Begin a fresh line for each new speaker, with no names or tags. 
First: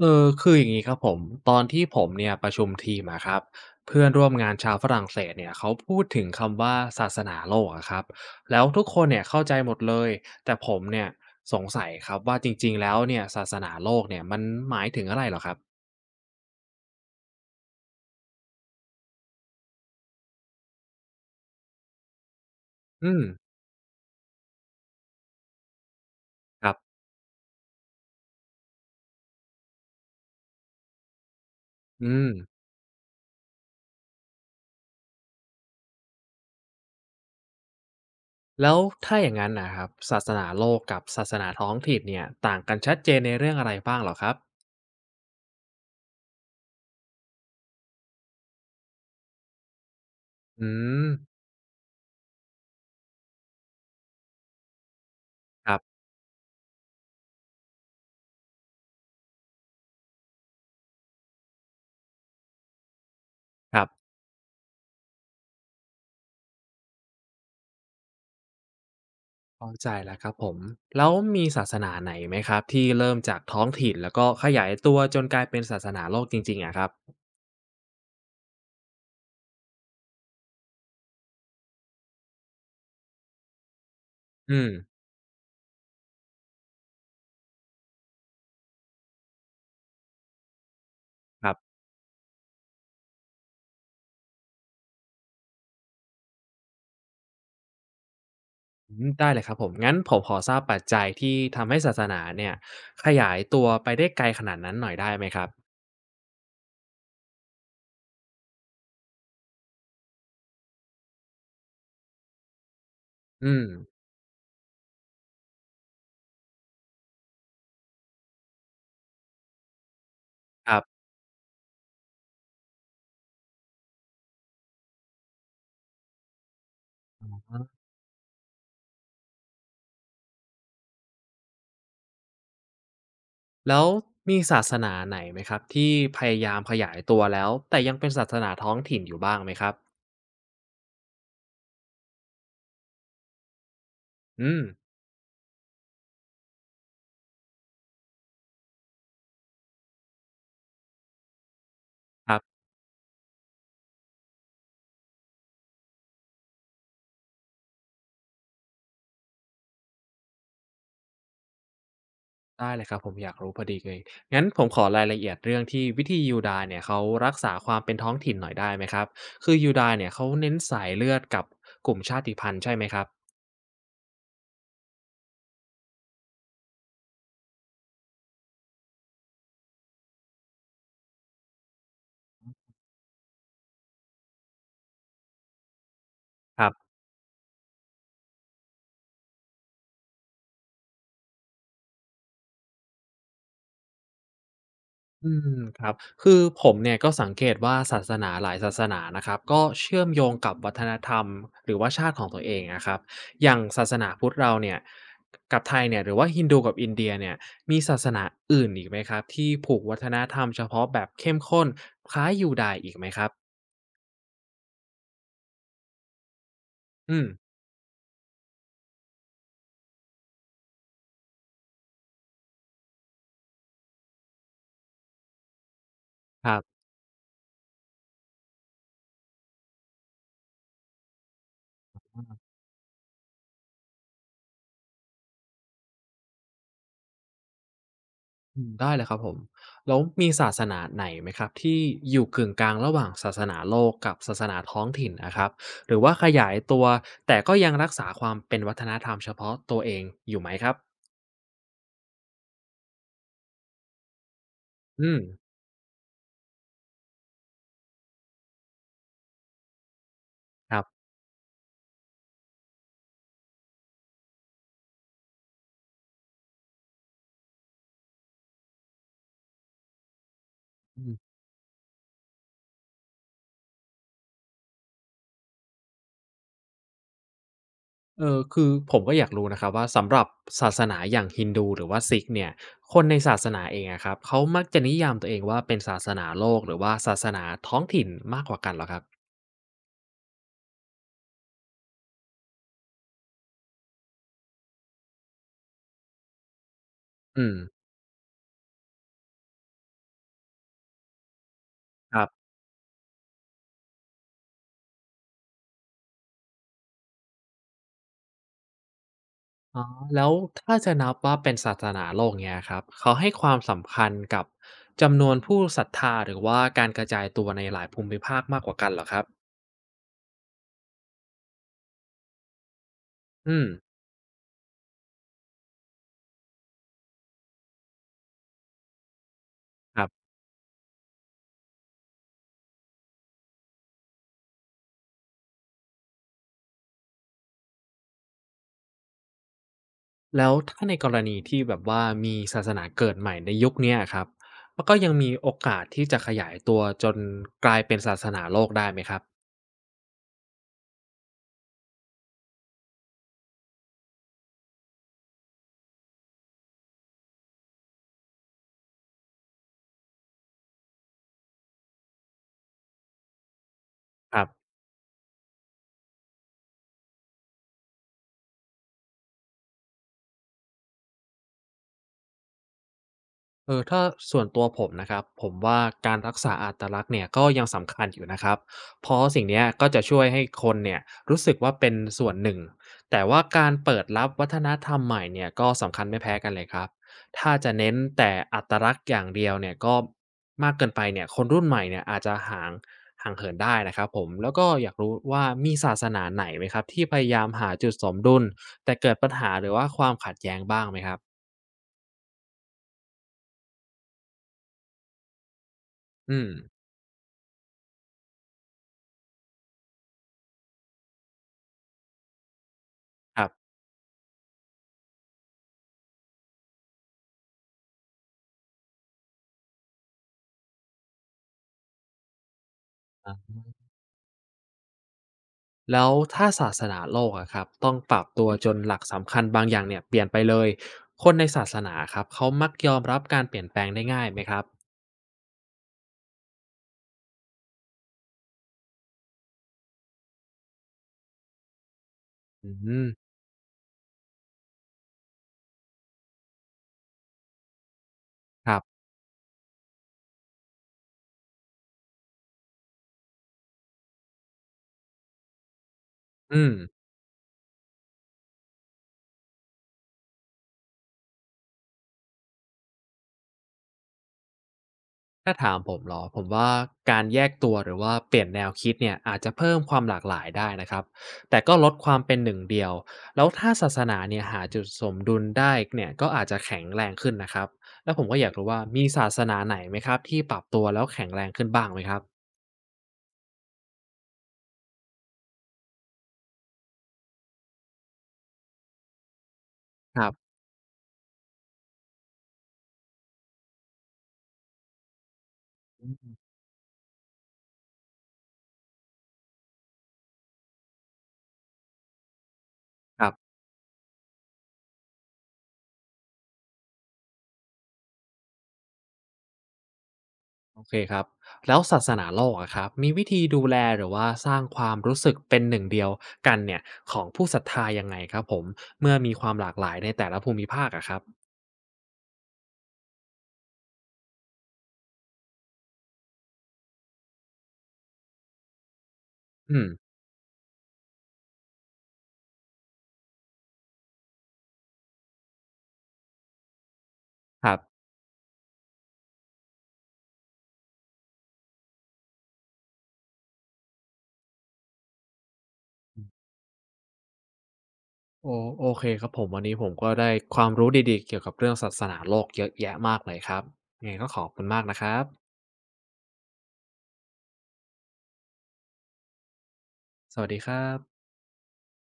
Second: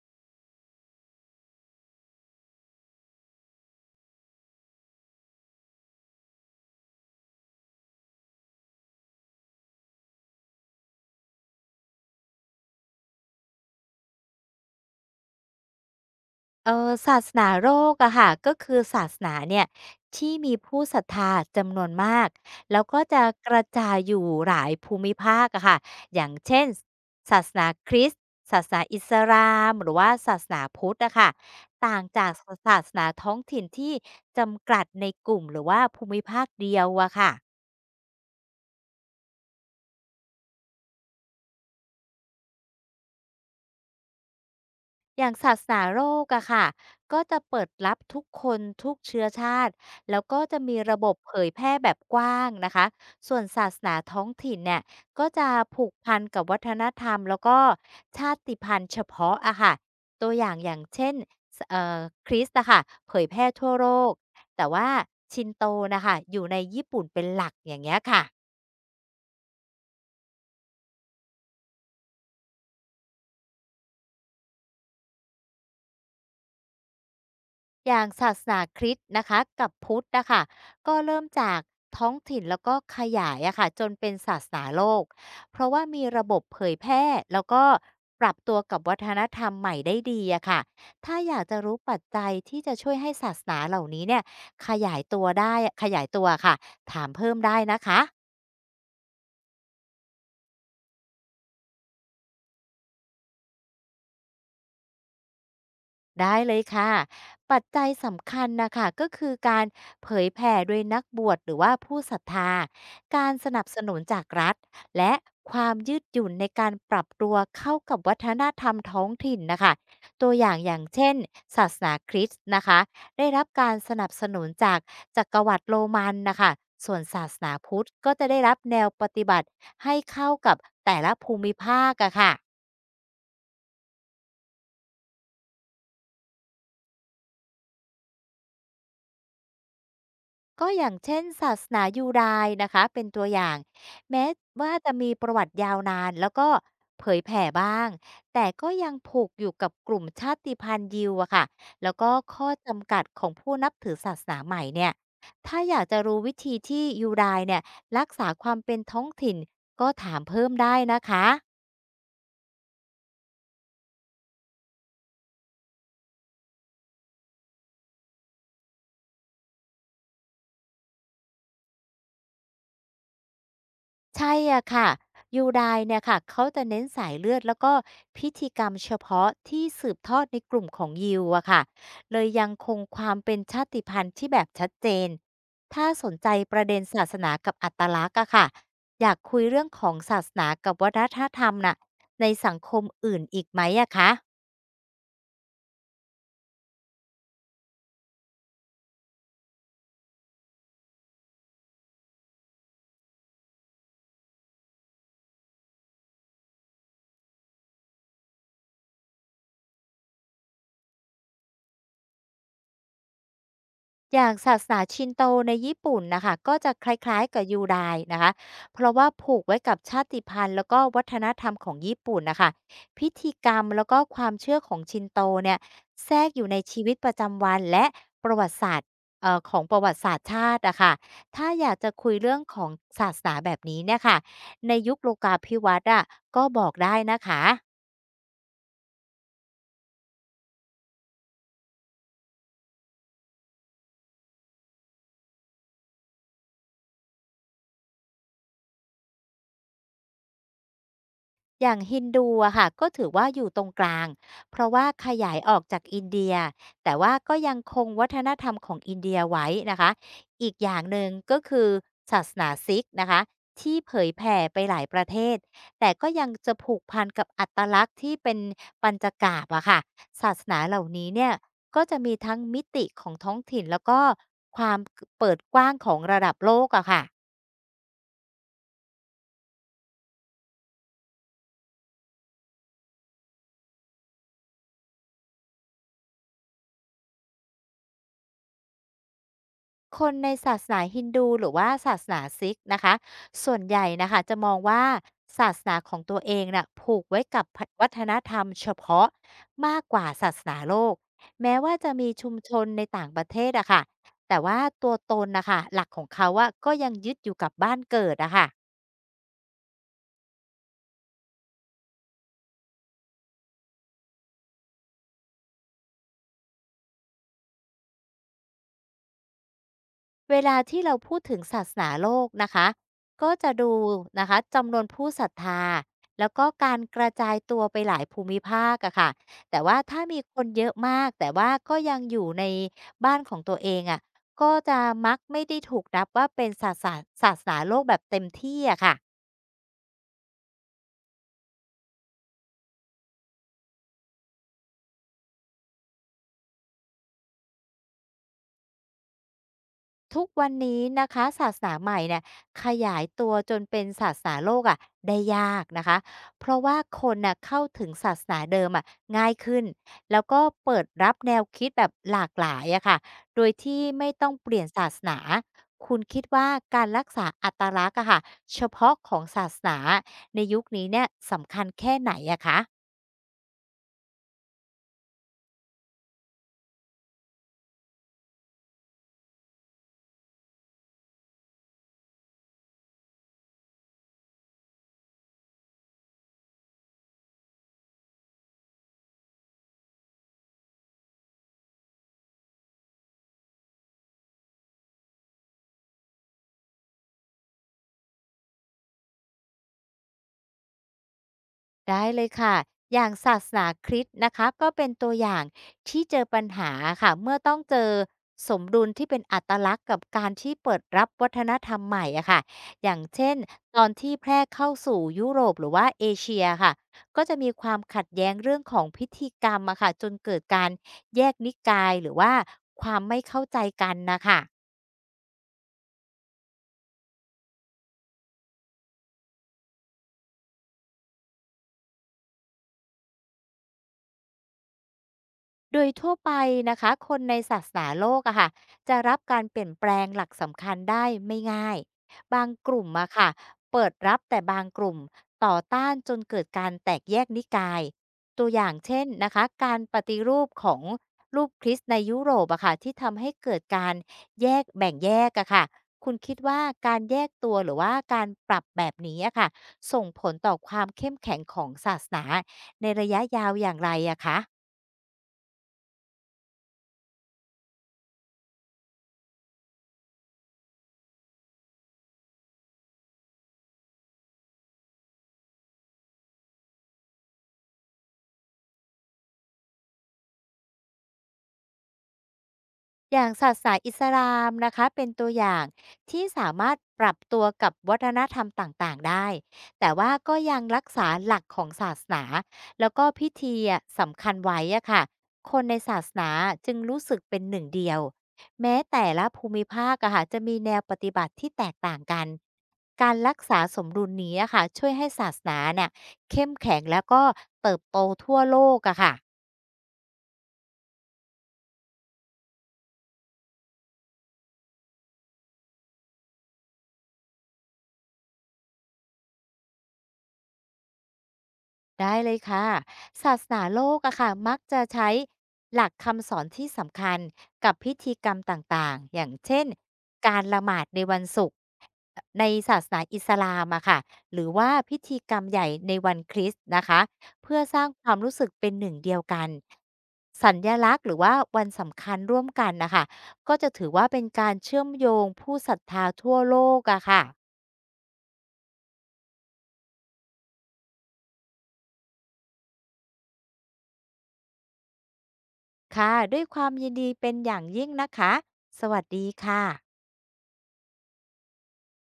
คืออย่างนี้ครับผมตอนที่ผมเนี่ยประชุมทีมอะครับเพื่อนร่วมงานชาวฝรั่งเศสเนี่ยเขาพูดถึงคำว่าศาสนาโลกอะครับแล้วทุกคนเนี่ยเข้าใจหมดเลยแต่ผมเนี่ยสงสัยครับว่าจริงๆแล้วเนี่ยศาสนาโลกเนี่ยมันหมายถึงอะไรเหรอครับ
เออศาสนาโลกอะค่ะก็คือศาสนาเนี่ยที่มีผู้ศรัทธาจำนวนมากแล้วก็
อืม
จะกระจายอยู่หลายภูมิภาคอะค่ะอย่างเช่
ค
น
รับ
ศาสนาคริสต์ศาสนาอิสลามหรือว่าศาสนาพุทธอะค่ะต่าง
อื
จา
ม
กศาสนาท้องถิ่นที่จำกัดในกลุ่มหรือว่าภูมิภาคเดียวอะค่ะ
แล้วถ้าอย่างนั้นนะครับศาสนาโลกกับศาสนาท้องถิ่นเนี่ยต่างกันชัดเจนในเรื่องอะไรบ้างเหรอครับ
อย่างศาสนาโลกอะค่ะก็จะเปิดรับทุกคนทุกเชื้อชาติแล้วก็จะ
อื
มีระ
ม
บบเผยแพร่แบบกว้างนะคะส่วนศาสนาท้องถิ่นเนี่ยก็จะ
ครั
ผูก
บ
พันกับวัฒนธรรมแล้วก็ชาติพันธุ์เฉพาะอะค่ะตัวอย่างอย่างเช่นสเอ่อคริสต์อะค่ะเผยแพร่ทั่ว
ครั
โล
บ
กแต่ว่าชินโตนะคะอยู่ในญี่ปุ่นเป็นหลักอย่างเงี้ยค่ะ
เข้าใจแล้วครับผมแล้วมีศาสนาไหนไหมครับที่เริ่มจากท้องถิ่นแล้วก็ขยายตัวจนกลายเป็นศาสนาโลกจริงๆอะครับ
อย่างศาสนาคริสต์นะคะกับพุทธนะคะก็เริ่มจากท้องถิ่นแล้วก็ขยายอะค่ะจนเป็นศาส
อื
นาโล
ม
กเพราะว่ามีระบบเผยแพร่แล้วก็ปรับตัวกับวัฒนธรรมใหม่ได้ดีอะค่ะถ้าอยา
ค
ก
รั
จะ
บ
รู้ปัจจัยที่จะช่วยให้ศาสนาเหล่านี้เนี่ยขยายตัวได้ขยายตัวค่ะถามเพิ่มได้นะคะ
อืมได้เลยครับผมงั้นผมขอทราบปัจจัยที่ทำให้ศาสนาเนี่ยขยายตัวไปได้ไกลขนาดนั้นหน่อยได้ไหมครับ
ได้เลยค่ะปัจจัยสำคัญนะคะก็คือการเผยแผ่โดยนักบวชหรือว่าผู้ศรัทธาการส
อืม
นับสนุนจากรัฐและความยืดหยุ่นในการปรับตัวเข้ากับวัฒนธรรมท้องถิ่นนะคะตัวอย่าง
ค
อ
รั
ย่า
บ
งเช่นศาสนาคริสต์นะคะได้รับการสนับสนุนจากจักรวรรดิโรมันนะคะส่วนศาสนาพุทธก็จะได้รับแนวปฏิบัติให้เข้ากับแต่ละภูมิภาคอะค่ะ
แล้วมีศาสนาไหนไหมครับที่พยายามขยายตัวแล้วแต่ยังเป็นศาสนาท้องถิ่นอยู่บ้างไหมครับ
ก็อย่างเช่นศาสนายูดายนะคะเป็นตัวอย่างแม้
อืม
ว่าจะมีประวัติยาวนานแล้วก็เผยแผ่บ้างแต่ก็ยังผูกอยู่กับกลุ่มชาติพันธุ์ยิวอะค่ะแล้วก็
ครั
ข้อ
บ
จำกัดของผู้นับถือศาสนาใหม่เนี่ยถ้าอยากจะรู้วิธีที่ยูดายเนี่ยรักษาความเป็นท้องถิ่นก็ถามเพิ่มได้นะคะ
ได้เลยครับผมอยากรู้พอดีเลยงั้นผมขอรายละเอียดเรื่องที่วิธียูดาเนี่ยเขารักษาความเป็นท้องถิ่นหน่อยได้ไหมครับคือยูดาเนี่ยเขาเน้นสายเลือดกับกลุ่มชาติพันธุ์ใช่ไหมครับ
ใช่อะค่ะยูไดเนี่ยค่ะเขาจะเน้นสายเลือดแล้วก็พิธีกรรมเฉพาะที่สืบทอดในกลุ่มของยิวอะค่ะเลยยังคงความเป็นชาติพันธุ์ที่แบบชัดเจนถ้าสนใจป
ค
ระ
รั
เด็น
บ
ศาสนากับอัตลักษณ์อะค่ะอยากคุยเรื่องของศาสนากับวัฒนธรรมน่ะในสังคมอื่นอีกไหมอะคะ
อืมครับคือผมเนี่ยก็สังเกตว่าศาสนาหลายศาสนานะครับก็เชื่อมโยงกับวัฒนธรรมหรือว่าชาติของตัวเองนะครับอย่างศาสนาพุทธเราเนี่ยกับไทยเนี่ยหรือว่าฮินดูกับอินเดียเนี่ยมีศาสนาอื่นอีกไหมครับที่ผูกวัฒนธรรมเฉพาะแบบเข้มข้นคล้ายยูดาห์อีกไหมครับ
อย่างศาสนาชินโตในญี่ปุ่นนะคะก็จะคล
อื
้าย
ม
ๆกับยูไดนะคะเพราะว่าผูกไว้กับชาติพันธุ์แล้วก็วัฒนธรรมของญี่ปุ่นนะคะพิธีกรรมแล้วก็ความเชื่อของชินโตเนี่ยแทรกอ
ค
ยู่
รั
ในชี
บ
วิตประจำวันและประวัติศาสตร์ของประวัติศาสตร์ชาติอะค่ะถ้าอยากจะคุยเรื่องของศาสนาแบบนี้เนี่ยค่ะในยุคโลกาภิวัตน์อะก็บอกได้นะคะ
อืมได้เลยครับผมแล้วมีศาสนาไหนไหมครับที่อยู่กึ่งกลางระหว่างศาสนาโลกกับศาสนาท้องถิ่นอะครับหรือว่าขยายตัวแต่ก็ยังรักษาความเป็นวัฒนธรรมเฉพาะตัวเองอยู่ไหมครับ
อย่างฮินดูอะค่ะก็ถือว่าอยู่ตรงกลางเพราะว่าข
อืม
ยายออกจากอินเดียแต่ว่าก็ยังคงวัฒนธรรมของอินเดียไว้นะคะอีกอ
ค
ย่า
รั
งห
บ
นึ่งก็คือศาสนาซิกนะคะที่เผยแผ่ไปหลายประเทศแต่ก็ยังจะผูกพันกับอัตลักษณ์ที่เป็นปัญจกาบอะค่ะศาสนาเหล่า
อื
นี้
ม
เนี่ยก็จะมีทั้งมิติของท้องถิ่นแล้วก็ความเปิดกว้างของระดับโลกอะค่ะ
คือผมก็อยากรู้นะครับว่าสำหรับศาสนาอย่างฮินดูหรือว่าซิกเนี่ยคนในศาสนาเองอะครับเขามักจะนิยามตัวเองว่าเป็นศาสนาโลกหรือว่าศาสนาท้องถิ่นมากกว่ากันเหรอครับ
คนในศาสนาฮินดูหรือว่าศาสนาซิกนะคะส่วนใหญ่นะคะจะมองว่าศาสนาของตัวเองน่ะผูกไว้กั
อื
บ
ม
วัฒนธรรมเฉพาะมากกว่าศาสนาโลกแม้ว่าจะมี
ครับ
ชุมชนในต่างประเทศอะค่ะแต่ว่าตัวตนนะคะหลักของเขาอะก็ยังยึดอยู่กับบ้านเกิดอะค่ะ
อ๋อแล้วถ้าจะนับว่าเป็นศาสนาโลกเนี้ยครับเขาให้ความสำคัญกับจำนวนผู้ศรัทธาหรือว่าการกระจายตัวในหลายภูมิภาคมากกว่ากันเหรอครับ
เวลาที่เราพูดถึงศาสนาโลกนะคะก็จะ
อืม
ดูนะคะจำนวนผู้ศรัทธาแล้วก็การกระจายตัวไปหลายภูมิภาคอะค่ะแต่ว่า
ค
ถ้า
รั
มี
บ
คนเยอะมากแต่ว่าก็ยังอยู่ในบ้านของตัวเองอะก็จะมักไม่ได้ถูกนับว่าเป็นศาสนาศาสนาโลกแบบเต็มที่อะค่ะ
แล้วถ้าในกรณีที่แบบว่ามีศาสนาเกิดใหม่ในยุคเนี้ยครับมันก็ยังมีโอกาสที่จะขยายตัวจนกลายเป็นศาสนาโลกได้ไหมครับ
ทุกวันนี้นะคะศาสนาใหม่เนี่ยขยายตัวจนเป็นศาสนาโลกอะได้ยากนะคะเพราะว่าคนน่ะเข้าถึงศาสนาเดิมอะง่ายขึ้นแล้วก็เปิดรับแนวคิดแบบหลากหลายอะค่ะโดยที่ไม่ต้อ
ค
ง
รับ
เปลี่ยนศาสนาคุณคิดว่าการรักษาอัตลักษณ์อะค่ะเฉพาะของศาสนาในยุคนี้เนี่ยสำคัญแค่ไหนอะคะ
ถ้าส่วนตัวผมนะครับผมว่าการรักษาอัตลักษณ์เนี่ยก็ยังสำคัญอยู่นะครับเพราะสิ่งเนี้ยก็จะช่วยให้คนเนี่ยรู้สึกว่าเป็นส่วนหนึ่งแต่ว่าการเปิดรับวัฒนธรรมใหม่เนี่ยก็สำคัญไม่แพ้กันเลยครับถ้าจะเน้นแต่อัตลักษณ์อย่างเดียวเนี่ยก็มากเกินไปเนี่ยคนรุ่นใหม่เนี่ยอาจจะห่างเหินได้นะครับผมแล้วก็อยากรู้ว่ามีศาสนาไหนไหมครับที่พยายามหาจุดสมดุลแต่เกิดปัญหาหรือว่าความขัดแย้งบ้างไหมครับ
ได้เลยค่ะ อย่างศาสนาคริสต์นะคะก็เป็นตัวอย่างที่เจอ
อื
ปัญ
ม
หาค่ะ เมื่อต้องเจอสมดุลที่เป็นอัตลักษณ์กับการที่เปิดรับวัฒนธรรมใหม่อะค่ะอย่างเช่น
ครับ
ตอนที่แพร่เข้าสู่ยุโรปหรือว่าเอเชียค่ะก็จะมีความขัดแย้งเรื่องของพิธีกรรมอะค่ะจนเกิดการแยกนิกายหรือว่าความไม่เข้าใจกันนะคะ
แล้วถ้าศาสนาโลกอะครับต้องปรับตัวจนหลักสำคัญบางอย่างเนี่ยเปลี่ยนไปเลยคนในศาสนาครับเขามักยอมรับการเปลี่ยนแปลงได้ง่ายไหมครับ
โดยทั่วไปนะคะคนในศาสนาโลกอะค่ะจะรับการเปลี่ยนแปลงหลักสำคัญได้ไม่ง่ายบาง
อื
กลุ่ม
ม
อะค่ะเปิดรับแต่บางกลุ่มต่อต้านจนเกิดการแตกแยกนิกายตัวอ
ค
ย่าง
รั
เช่
บ
นนะคะการปฏิรูปของรูปคริสต์ในยุโรปอะค่ะที่ทำให้เกิดการแบ่งแยกอะค่ะคุณคิดว่า
อืม
การแยกตัวหรือว่าการปรับแบบนี้อะค่ะส่งผลต่อความเข้มแข็งของศาสนาในระยะยาวอย่างไรอะคะ
ถ้าถามผมเหรอผมว่าการแยกตัวหรือว่าเปลี่ยนแนวคิดเนี่ยอาจจะเพิ่มความหลากหลายได้นะครับแต่ก็ลดความเป็นหนึ่งเดียวแล้วถ้าศาสนาเนี่ยหาจุดสมดุลได้เนี่ยก็อาจจะแข็งแรงขึ้นนะครับแล้วผมก็อยากรู้ว่ามีศาสนาไหนไหมครับที่ปรับตัวแล้วแข็งแรงขึ้นบ้างไหมครับ
อย่างศาสนาอิสลามนะคะเป็นตัวอย่างที่สามารถปรับตัวกับวัฒนธรรมต่างๆได้แต่ว่า
ครับ
ก็ยังรักษาหลักของศาสนาแล้วก็พิธีอะสำคัญไว้อะค่ะคนในศาสนาจึงรู้สึกเป็นหนึ่งเดียวแม้แต่ละภูมิภาคอะค่ะจะมีแนวปฏิบัติที่แตกต่างกันการ
ครับ
รักษาสมดุลนี้อะค่ะช่วยให้ศาสนาเนี่ยเข้มแข็งแล้วก็เติบโตทั่วโลกอะค่ะ
โอเคครับแล้วศาสนาโลกอะครับมีวิธีดูแลหรือว่าสร้างความรู้สึกเป็นหนึ่งเดียวกันเนี่ยของผู้ศรัทธายังไงครับผมเมื่อมีความหลากหลายในแต่ละภูมิภาคอะครับ
ได้เลยค่ะศาสนาโลกอะค่ะมักจะใช้หลักคำสอนที่สำคัญกับพิธีกรรมต่างๆอย่างเช่น
อืม
การละหมาดในวันศุกร์ในศาสนาอิสลามอะค่ะหรือว่าพิธีกรรมใหญ่ในวันคริสต์นะคะเพื่อ
ครั
ส
บ
ร้างความรู้สึกเป็นหนึ่งเดียวกันสัญญลักษณ์หรือว่าวันสำคัญร่วมกันนะคะก็จะถือว่าเป็นการเชื่อมโยงผู้ศรัทธาทั่วโลกอะค่ะ
โอโอเคครับผมวันนี้ผมก็ได้ความรู้ดีๆเกี่ยวกับเรื่องศาสนาโลกเยอะแยะมากเลยครับยังไงก็ขอบคุณมากนะครับ
ค่ะด้วยความยินดีเป็นอย่างยิ่งนะคะสวัสดีค่ะ
สวัสดีครับ